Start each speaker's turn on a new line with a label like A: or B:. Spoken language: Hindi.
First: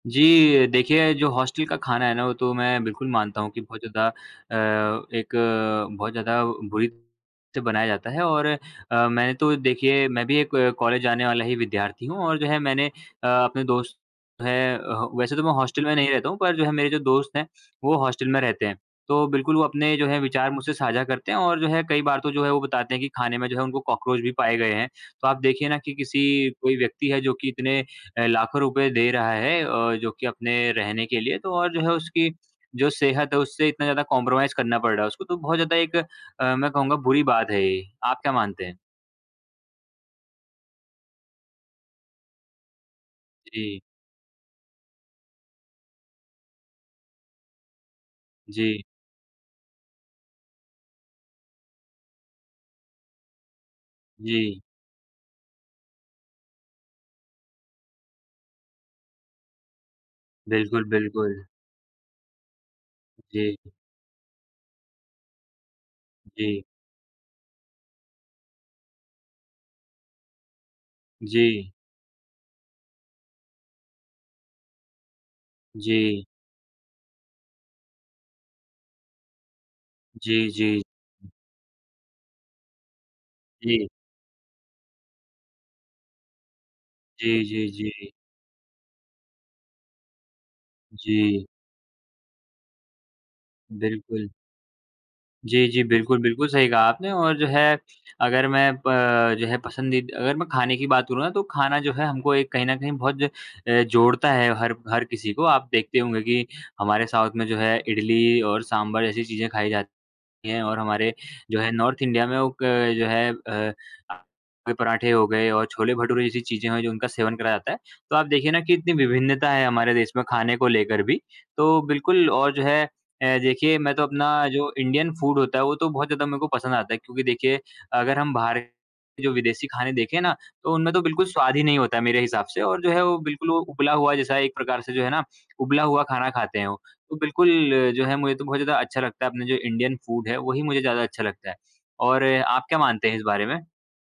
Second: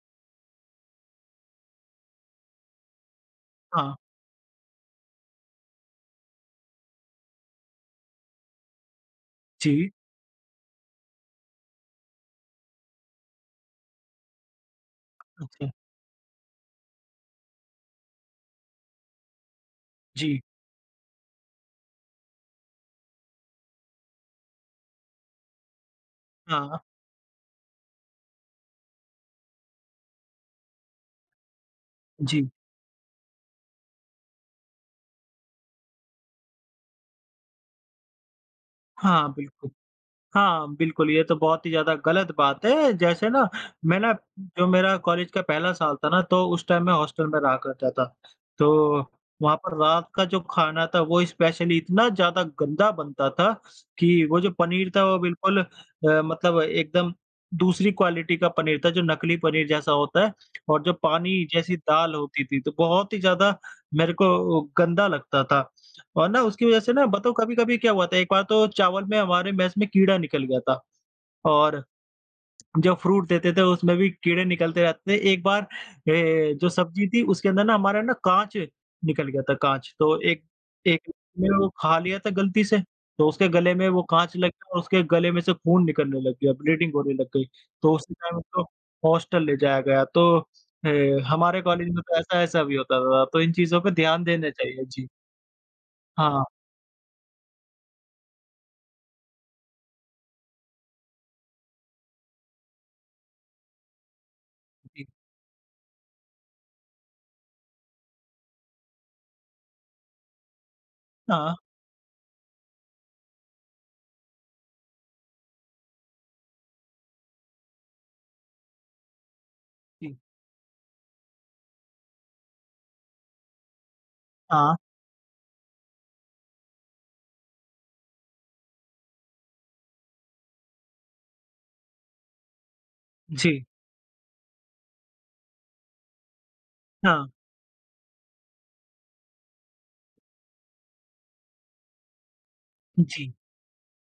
A: जी, देखिए जो हॉस्टल का खाना है ना, वो तो मैं बिल्कुल मानता हूँ कि बहुत
B: हाँ।
A: ज़्यादा अ, एक बहुत ज़्यादा बुरी से बनाया जाता है और अ, मैंने तो
B: जी।
A: देखिए मैं भी एक कॉलेज जाने वाला ही विद्यार्थी हूँ और जो है मैंने अ, अपने दोस्त है अ, वैसे तो मैं
B: अच्छा।
A: हॉस्टल में नहीं रहता हूँ पर जो है मेरे जो दोस्त हैं वो हॉस्टल में रहते हैं। तो बिल्कुल वो अपने जो है
B: जी।
A: विचार मुझसे साझा करते हैं और जो है कई बार तो जो है, वो बताते हैं कि खाने में जो है उनको कॉकरोच भी पाए गए हैं। तो आप देखिए ना कि किसी कोई
B: हाँ।
A: व्यक्ति है जो कि इतने अ, लाखों रुपए दे रहा है ओ, जो कि अपने रहने के लिए तो और जो है उसकी
B: जी।
A: जो सेहत है उससे इतना ज़्यादा कॉन्प्रोमाइज़ करना पड़ रहा है उसको तो बहुत ज़्यादा एक अ, मैं कहूँगा बुरी बात है ये। आप क्या मानते हैं?
B: हाँ, बिल्कुल हाँ, बिल्कुल। ये तो बहुत ही ज़्यादा गलत बात है, जैसे ना,
A: अ, जी।
B: मैं ना, जो मेरा कॉलेज का पहला साल था ना, तो उस टाइम मैं हॉस्टल में रहा करता था,
A: जी।
B: तो वहाँ पर रात का जो खाना था, वो स्पेशली इतना ज़्यादा गंदा बनता था, कि वो जो
A: जी।
B: पनीर था वो बिल्कुल अ, मतलब एकदम दूसरी क्वालिटी का पनीर था, जो नकली पनीर जैसा होता है और
A: बिल्कुल,
B: जो पानी
A: बिल्कुल।
B: जैसी दाल होती थी तो बहुत ही
A: जी।
B: ज़्यादा मेरे को गंदा लगता था। और ना
A: जी।
B: उसकी वज़ह से ना बताओ कभी-कभी क्या हुआ था, एक बार तो चावल में हमारे मेस में कीड़ा निकल गया था
A: जी।
B: और जो फ्रूट देते थे उसमें भी कीड़े निकलते रहते थे। एक बार अ,
A: जी।
B: जो सब्ज़ी थी उसके अंदर ना हमारा ना काँच निकल गया था, काँच तो एक,
A: जी, जी।
B: एक ने वो खा लिया था गलती से तो उसके गले
A: जी।
B: में वो काँच लग गया और उसके गले में से खून निकलने लग गया, ब्लीडिंग होने लग
A: जी,
B: गई,
A: जी,
B: तो
A: जी।
B: उसी टाइम उसको हॉस्टल ले जाया गया। तो अ,
A: जी।
B: हमारे कॉलेज में तो ऐसा-ऐसा भी होता था, तो इन चीज़ों को ध्यान
A: बिल्कुल।
B: देना चाहिए। जी।
A: जी, जी। बिल्कुल,
B: हाँ, हाँ।
A: बिल्कुल सही कहा आपने और जो है, अगर मैं प जो है, पसंदीदा अगर मैं खाने की बात करूँ ना तो खाना जो है हमको एक कहीं न कहीं बहुत अ, जोड़ता है हर हर
B: जी।
A: किसी को। आप देखते होंगे कि हमारे साउथ में जो है इडली और सांभर जैसी चीज़ें खाई जाती हैं और हमारे
B: हाँ।
A: जो है नॉर्थ इंडिया में वो क जो है अ, कोई पराठे हो गए और छोले-भटूरे जैसी चीज़ें हैं जो उनका सेवन कराया जाता है। तो आप देखिए ना कि इतनी विभिन्नता है, हमारे देश
B: जी।
A: में खाने को लेकर भी, तो बिल्कुल और जो है अ, देखिए मैं तो अपना जो
B: हाँ।
A: इंडियन फूड होता है वो तो बहुत ज़्यादा मेरे को पसंद आता है, क्योंकि देखिए अगर हम बाहर जो विदेशी खाने देखें ना, तो उनमें तो बिल्कुल स्वाद ही नहीं होता है, मेरे हिसाब से और जो है वो बिल्कुल
B: जी।
A: उबला हुआ जैसा एक प्रकार से जो है ना उबला हुआ खाना खाते हैं वो। तो
B: हाँ।
A: बिल्कुल जो है, मुझे तो बहुत ज़्यादा अच्छा लगता है अपना जो इंडियन फूड है वही मुझे ज़्यादा अच्छा लगता है। और आप क्या मानते हैं इस
B: जी।
A: बारे में?